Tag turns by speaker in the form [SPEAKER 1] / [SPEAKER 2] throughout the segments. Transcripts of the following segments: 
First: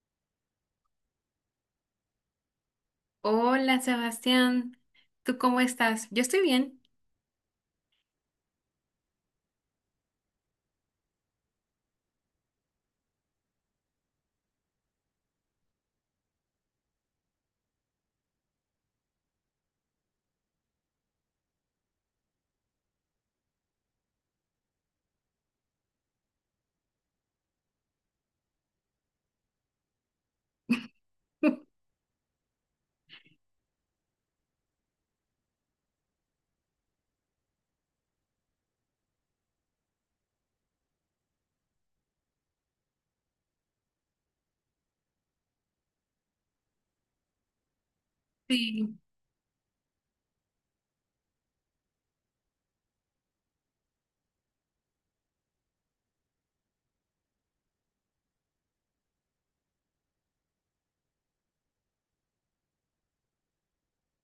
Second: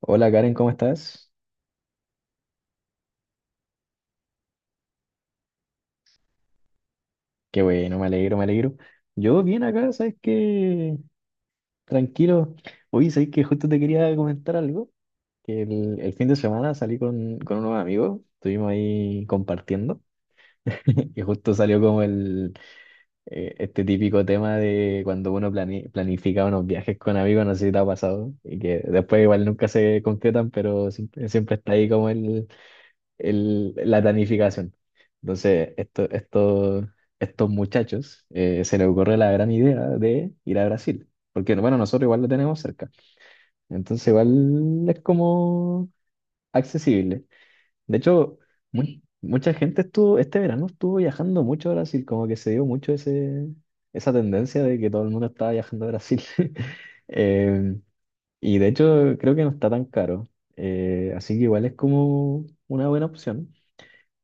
[SPEAKER 1] Hola Karen, ¿cómo estás?
[SPEAKER 2] Hola Sebastián, ¿tú cómo estás? Yo estoy bien.
[SPEAKER 1] Qué bueno, me alegro, me alegro. Yo bien acá, ¿sabes qué? Tranquilo. Oye, ¿sabes que Justo te quería comentar algo, que el fin de semana salí con unos amigos, estuvimos ahí compartiendo. Y justo salió como el típico tema de cuando uno planifica unos viajes con amigos, no sé si te ha pasado, y que después igual nunca se concretan, pero siempre, siempre está ahí como la planificación. Entonces, estos muchachos se les ocurre la gran idea de ir a Brasil, porque bueno, nosotros igual lo tenemos cerca, entonces igual es como accesible. De hecho, mu-
[SPEAKER 2] Sí.
[SPEAKER 1] mucha gente estuvo, este verano estuvo viajando mucho a Brasil, como que se dio mucho esa tendencia de que todo el mundo estaba viajando a Brasil. Em, y de hecho, creo que no está tan caro. Así que igual es como una buena opción.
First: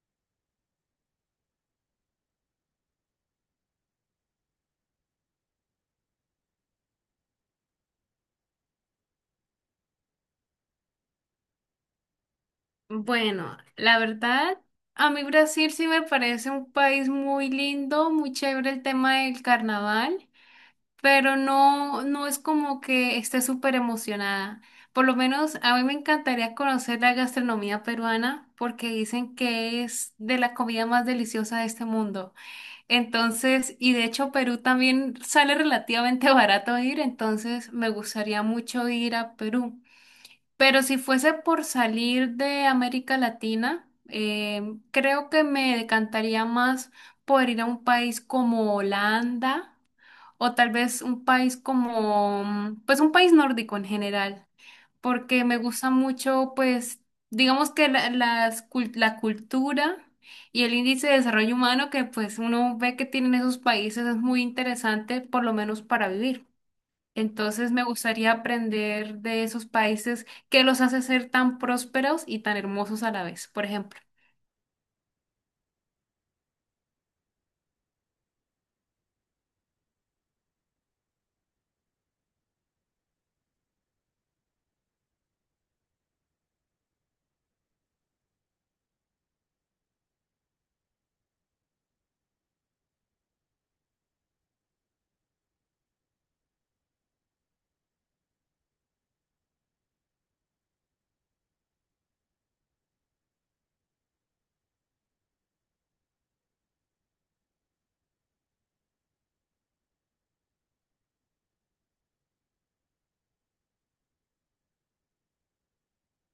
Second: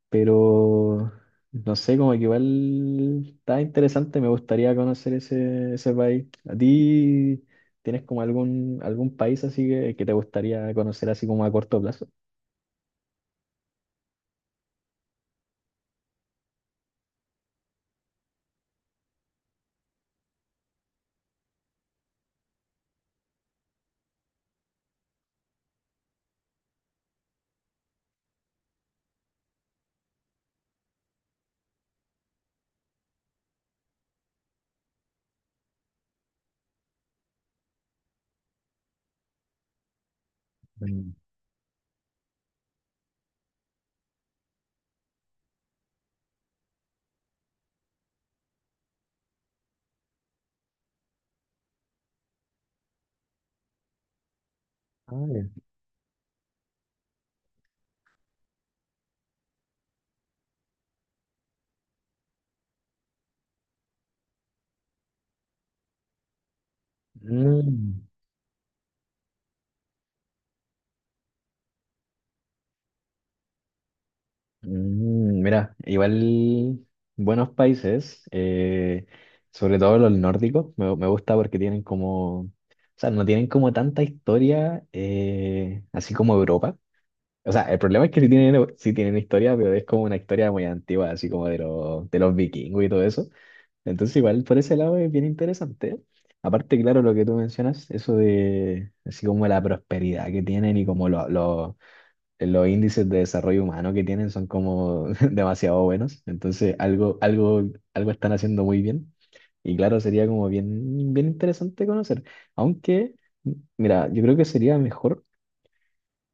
[SPEAKER 1] Pero no sé, como que igual está interesante, me gustaría conocer ese país. ¿A ti tienes como algún país así que te gustaría conocer así como a corto plazo?
[SPEAKER 2] Bueno, la verdad, a mí Brasil sí me parece un país muy lindo, muy chévere el tema del carnaval, pero no, no es como que esté súper emocionada. Por lo menos a mí me encantaría conocer la gastronomía peruana porque dicen que es de la comida más deliciosa de este mundo. Entonces, y de hecho Perú también sale relativamente barato ir, entonces me gustaría mucho ir a Perú. Pero si
[SPEAKER 1] Mm.
[SPEAKER 2] fuese por salir de América Latina, creo que me decantaría más por ir a un país como Holanda o tal vez un país como, pues un país nórdico en general
[SPEAKER 1] Ah,
[SPEAKER 2] porque
[SPEAKER 1] ya.
[SPEAKER 2] me gusta mucho, pues, digamos que la cultura y el índice de desarrollo humano que pues uno ve que tienen esos países es muy interesante, por lo menos para vivir. Entonces me
[SPEAKER 1] Mm,
[SPEAKER 2] gustaría aprender de esos países que los hace ser tan prósperos y tan hermosos a la vez, por ejemplo.
[SPEAKER 1] mm, mira, igual buenos países, sobre todo los nórdicos, me gusta porque tienen como, o sea, no tienen como tanta historia, así como Europa. O sea, el problema es que sí tienen historia, pero es como una historia muy antigua, así como de de los vikingos y todo eso. Entonces, igual por ese lado es bien interesante. Aparte, claro, lo que tú mencionas, eso de así como la prosperidad que tienen y como los índices de desarrollo humano que tienen son como demasiado buenos. Entonces, algo están haciendo muy bien. Y claro, sería como bien, bien interesante conocer. Aunque, mira, yo creo que sería mejor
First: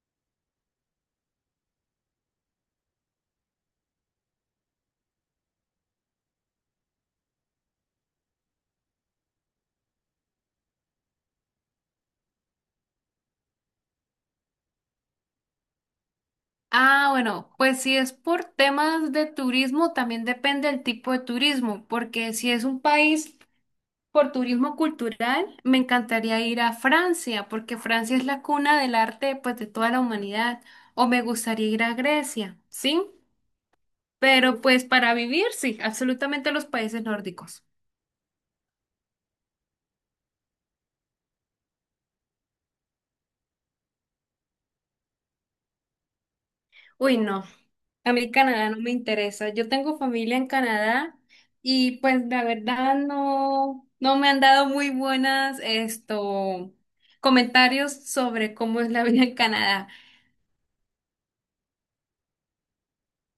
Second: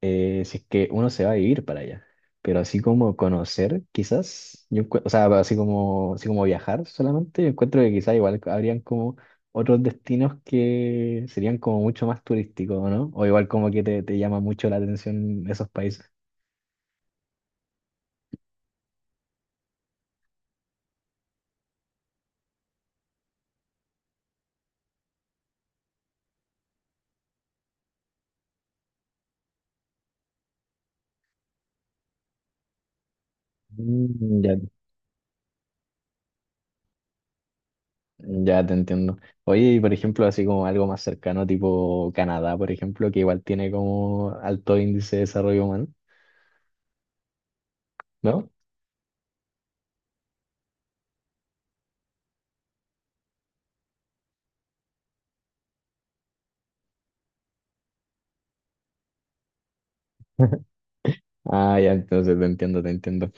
[SPEAKER 1] si es que uno se va a vivir para allá. Pero así como conocer, quizás, yo, o sea, así como viajar solamente, yo encuentro que quizás igual habrían como otros destinos que serían como mucho más turísticos, ¿no? O igual como que te llama mucho la atención esos países.
[SPEAKER 2] Ah, bueno, pues si es por temas de turismo, también depende del tipo de turismo, porque si es un país. Por turismo cultural, me encantaría ir a Francia, porque Francia es la cuna del arte, pues, de toda la humanidad. O me gustaría ir a Grecia, ¿sí?
[SPEAKER 1] Mm. Ya,
[SPEAKER 2] Pero pues para vivir, sí, absolutamente los países nórdicos.
[SPEAKER 1] ya te entiendo. Oye, y por ejemplo, así como algo más cercano, tipo Canadá, por ejemplo, que igual tiene como alto índice de desarrollo humano,
[SPEAKER 2] Uy, no, a mí
[SPEAKER 1] ¿no?
[SPEAKER 2] Canadá no me interesa. Yo tengo familia en Canadá y pues la verdad no, no me han dado muy buenas esto, comentarios sobre cómo es la vida en Canadá.
[SPEAKER 1] Ah, ya, entonces te entiendo, te entiendo.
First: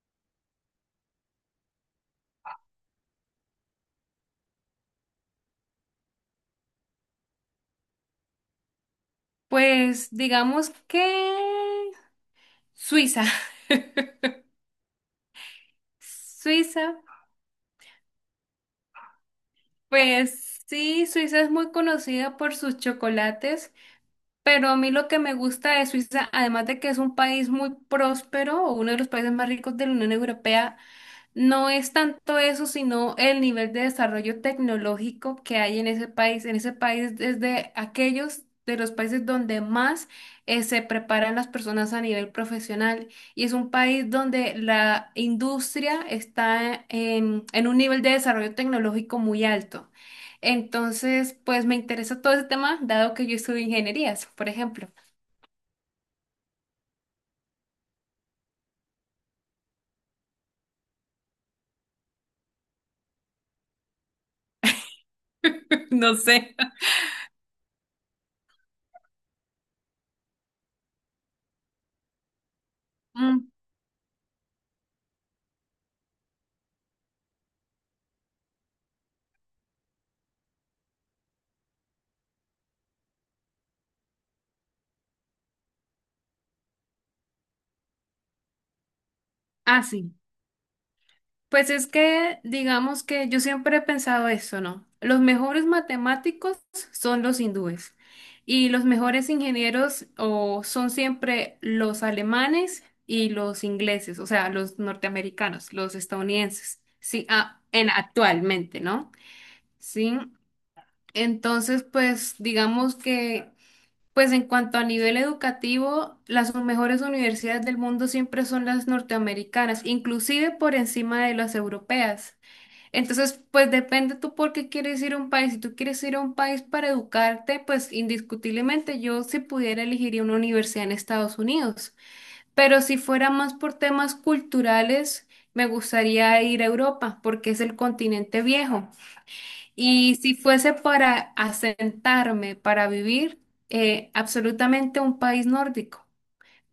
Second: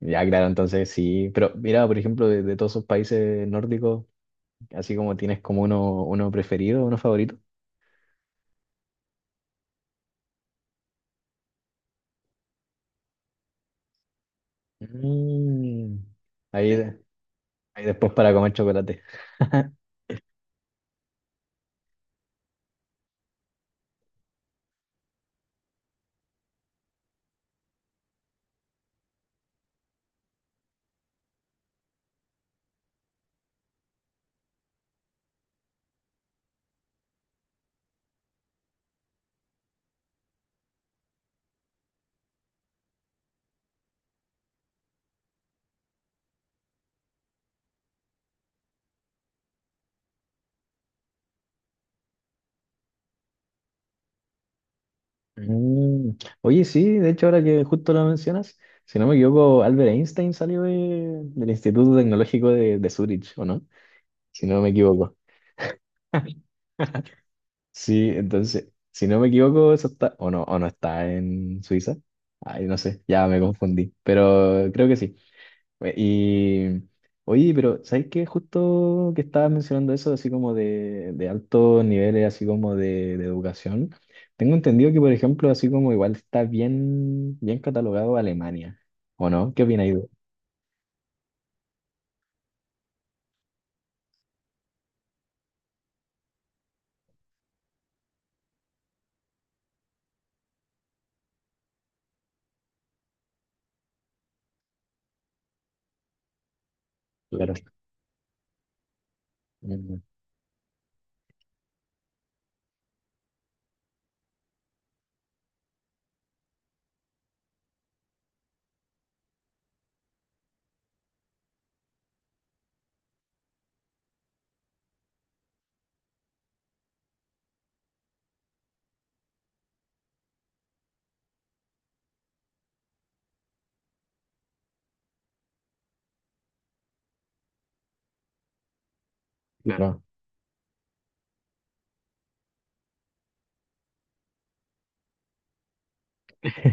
[SPEAKER 1] Ya, claro, entonces sí, pero mira, por ejemplo, de todos esos países nórdicos, así como tienes como uno preferido, uno favorito.
[SPEAKER 2] Pues digamos que Suiza.
[SPEAKER 1] Mm. Ahí,
[SPEAKER 2] Suiza,
[SPEAKER 1] ahí después para comer chocolate.
[SPEAKER 2] pues sí, Suiza es muy conocida por sus chocolates, pero a mí lo que me gusta de Suiza, además de que es un país muy próspero, o uno de los países más ricos de la Unión Europea, no es tanto eso, sino el nivel de desarrollo tecnológico que hay en ese país. En ese país es de aquellos de los países donde más se preparan las personas a nivel profesional y es un país donde la industria está en un nivel de desarrollo tecnológico muy alto. Entonces, pues me interesa todo ese tema, dado que yo estudio ingenierías, por ejemplo.
[SPEAKER 1] Mm. Oye, sí, de hecho, ahora que justo lo mencionas, si no me equivoco, Albert Einstein salió del Instituto Tecnológico de Zurich, ¿o no? Si no me equivoco.
[SPEAKER 2] No sé.
[SPEAKER 1] Sí, entonces, si no me equivoco, eso está, o no está en Suiza. Ay, no sé, ya me
[SPEAKER 2] Mm,
[SPEAKER 1] confundí, pero creo que sí. Y oye, pero ¿sabes qué? Justo que estabas mencionando eso, así como de altos niveles, así como de educación, tengo entendido que, por ejemplo, así como igual está bien, bien catalogado Alemania, ¿o no? ¿Qué
[SPEAKER 2] ah,
[SPEAKER 1] opináis?
[SPEAKER 2] sí. Pues es que, digamos que yo siempre he pensado eso, ¿no? Los mejores matemáticos son los hindúes y los mejores ingenieros o son siempre los alemanes y los ingleses, o sea, los norteamericanos, los estadounidenses, sí,
[SPEAKER 1] Claro.
[SPEAKER 2] ah, en actualmente, ¿no?
[SPEAKER 1] Mm.
[SPEAKER 2] Sí, entonces, pues digamos que, pues en cuanto a nivel educativo, las mejores universidades del mundo siempre son las norteamericanas, inclusive por encima de las europeas. Entonces, pues depende tú por qué quieres ir a un país. Si tú quieres ir a un país para educarte, pues indiscutiblemente yo si pudiera elegiría una universidad en Estados Unidos. Pero si fuera más por temas culturales, me gustaría ir a Europa porque es el continente viejo.
[SPEAKER 1] Claro. No.
[SPEAKER 2] Y si fuese para asentarme, para vivir, absolutamente un país nórdico.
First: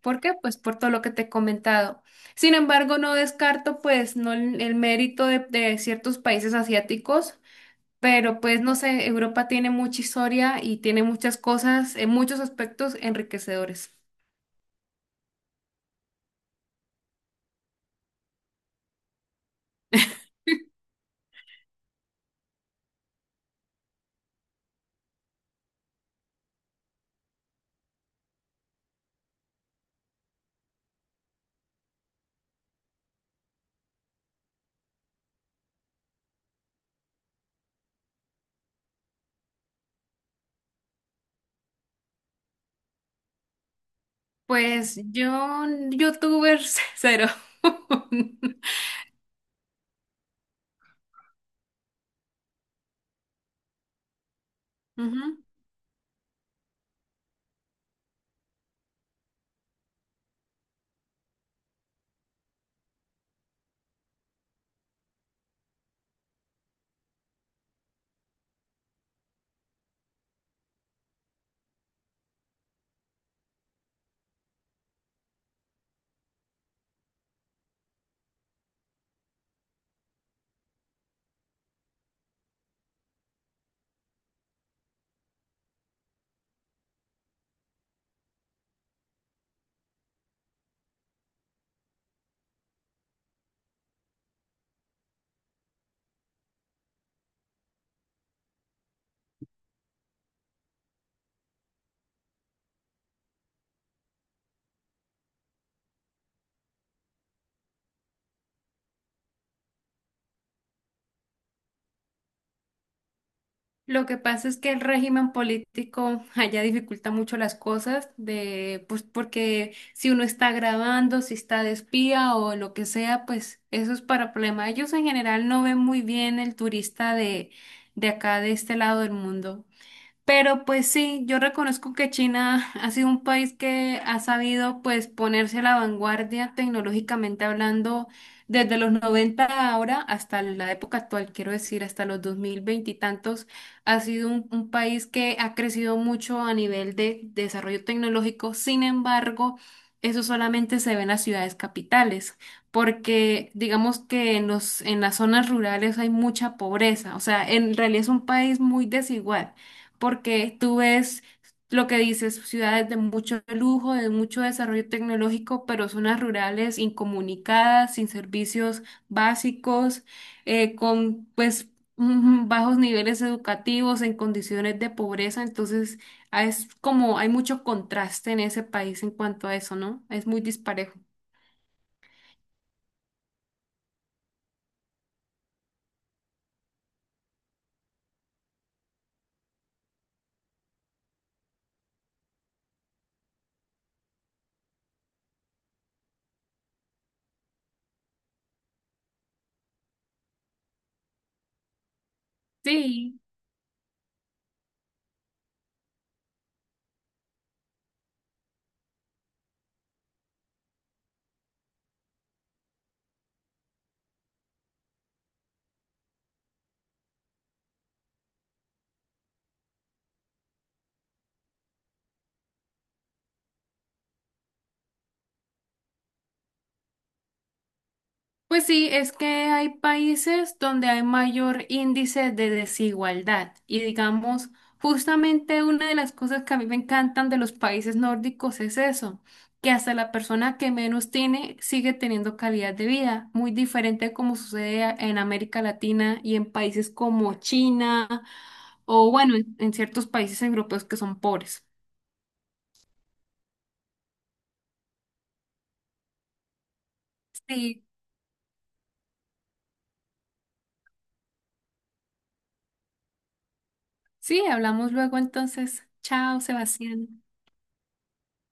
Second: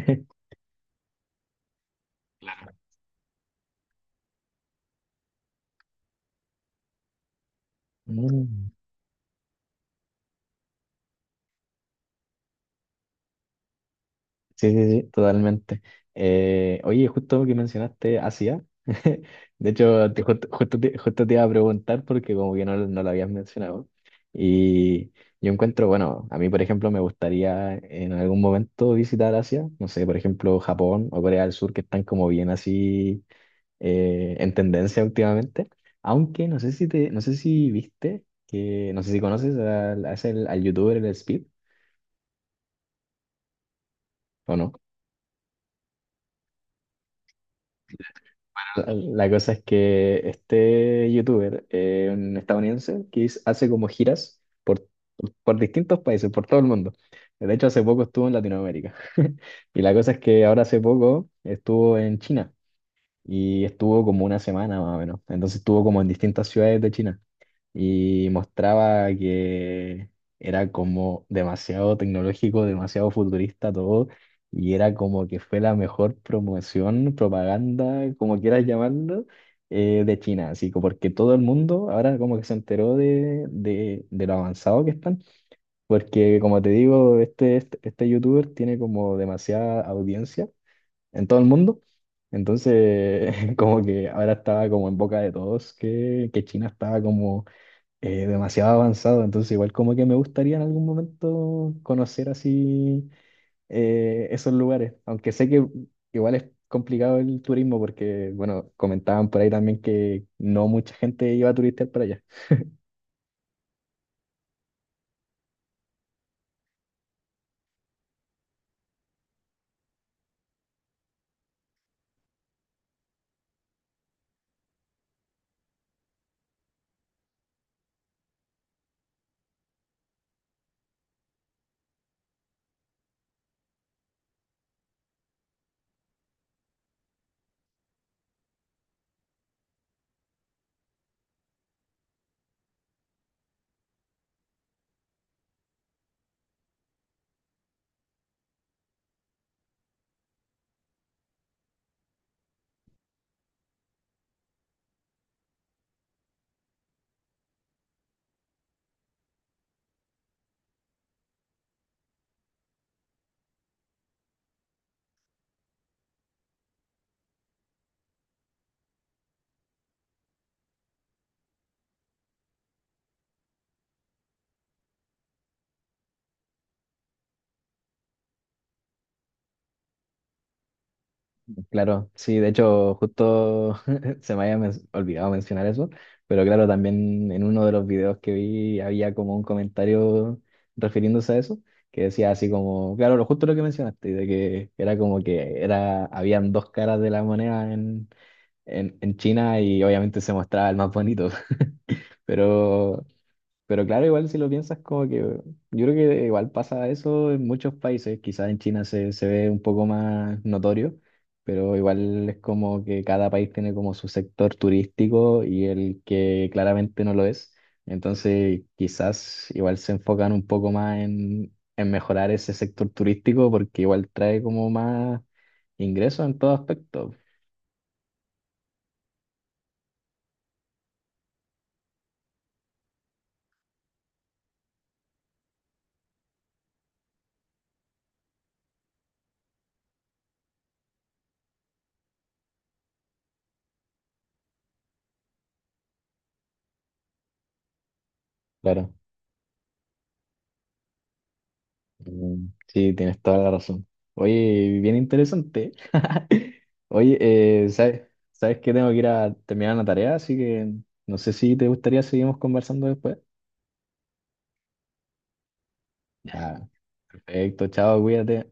[SPEAKER 2] ¿Por qué? Pues por todo lo que te he comentado. Sin
[SPEAKER 1] Claro.
[SPEAKER 2] embargo, no descarto pues no el mérito de ciertos países asiáticos, pero pues
[SPEAKER 1] Mm.
[SPEAKER 2] no sé, Europa tiene mucha historia y tiene muchas cosas, en muchos aspectos enriquecedores.
[SPEAKER 1] Sí, sí, sí, totalmente. Oye, justo que mencionaste Asia, de hecho, justo, justo te iba a preguntar porque como que no, no lo habías mencionado. Y yo encuentro, bueno, a mí, por ejemplo, me gustaría en algún momento visitar Asia, no sé, por ejemplo, Japón o Corea del Sur, que están como bien así en tendencia últimamente. Aunque no sé si te, no sé si viste, que no sé si conoces a ese- al youtuber, el Speed, ¿o no?
[SPEAKER 2] Pues yo, youtubers cero.
[SPEAKER 1] La cosa es que este youtuber, un estadounidense, hace como giras
[SPEAKER 2] Ujú.
[SPEAKER 1] por distintos países, por todo el mundo. De hecho, hace poco estuvo en Latinoamérica. Y la cosa es que ahora hace poco estuvo en China y estuvo como una semana más o menos. Entonces estuvo como en distintas ciudades de China y mostraba que era como demasiado tecnológico, demasiado futurista todo, y era como que fue la mejor promoción, propaganda, como quieras llamarlo, de China, así como porque todo el mundo ahora como que se enteró de lo avanzado que están, porque como te digo, este youtuber tiene como demasiada audiencia en todo el mundo. Entonces, como que ahora estaba como en boca de todos que China estaba como demasiado avanzado, entonces igual como que me gustaría en algún momento conocer así esos lugares, aunque sé que igual es complicado el turismo porque, bueno, comentaban por ahí también que no mucha gente iba a turistear para allá.
[SPEAKER 2] Lo que pasa es que el régimen político allá dificulta mucho las cosas de, pues, porque si uno está grabando, si está de espía o lo que sea, pues eso es para problema. Ellos en general no ven muy bien el turista de acá, de este lado del mundo. Pero pues sí, yo reconozco que China ha sido un país que ha sabido pues ponerse a la vanguardia tecnológicamente hablando desde los 90 ahora hasta la época actual, quiero decir, hasta los 2020 y tantos, ha sido un país que ha crecido mucho a nivel de desarrollo tecnológico. Sin embargo, eso solamente se ve en las ciudades capitales, porque digamos que en en las zonas rurales hay mucha pobreza, o sea, en realidad es un país muy desigual porque tú ves lo que dices, ciudades de mucho lujo, de mucho desarrollo tecnológico, pero zonas rurales incomunicadas, sin servicios básicos, con pues bajos niveles educativos, en condiciones de pobreza. Entonces, ah, es como hay mucho contraste en ese país en cuanto a eso, ¿no? Es muy disparejo.
[SPEAKER 1] Claro, sí, de hecho, justo, se me había olvidado mencionar eso, pero claro, también en uno de los videos que vi había como un comentario refiriéndose a eso, que decía así como, claro, lo justo lo que mencionaste, de que era como que era, habían dos caras de la moneda en China y obviamente se mostraba el más bonito, pero
[SPEAKER 2] Sí.
[SPEAKER 1] pero claro, igual si lo piensas, como que yo creo que igual pasa eso en muchos países, quizás en China se ve un poco más notorio, pero igual es como que cada país tiene como su sector turístico y el que claramente no lo es. Entonces, quizás igual se enfocan un poco más en mejorar ese sector turístico porque igual trae como más ingresos en todo aspecto.
[SPEAKER 2] Pues sí, es que hay países donde hay mayor índice de desigualdad y digamos, justamente una de las cosas que a mí me encantan de los países nórdicos es eso, que hasta la persona que menos tiene sigue teniendo calidad de vida, muy diferente como sucede a- en América Latina y en países como China
[SPEAKER 1] Claro.
[SPEAKER 2] o bueno, en ciertos países europeos que son pobres.
[SPEAKER 1] Mm. Sí, tienes toda la razón. Oye, bien interesante. Oye,
[SPEAKER 2] Sí,
[SPEAKER 1] ¿sabes, sabes que tengo que ir a terminar una tarea? Así que no sé si te gustaría seguimos conversando después.
[SPEAKER 2] sí, hablamos luego entonces. Chao,
[SPEAKER 1] Ya,
[SPEAKER 2] Sebastián.
[SPEAKER 1] perfecto, chao, cuídate.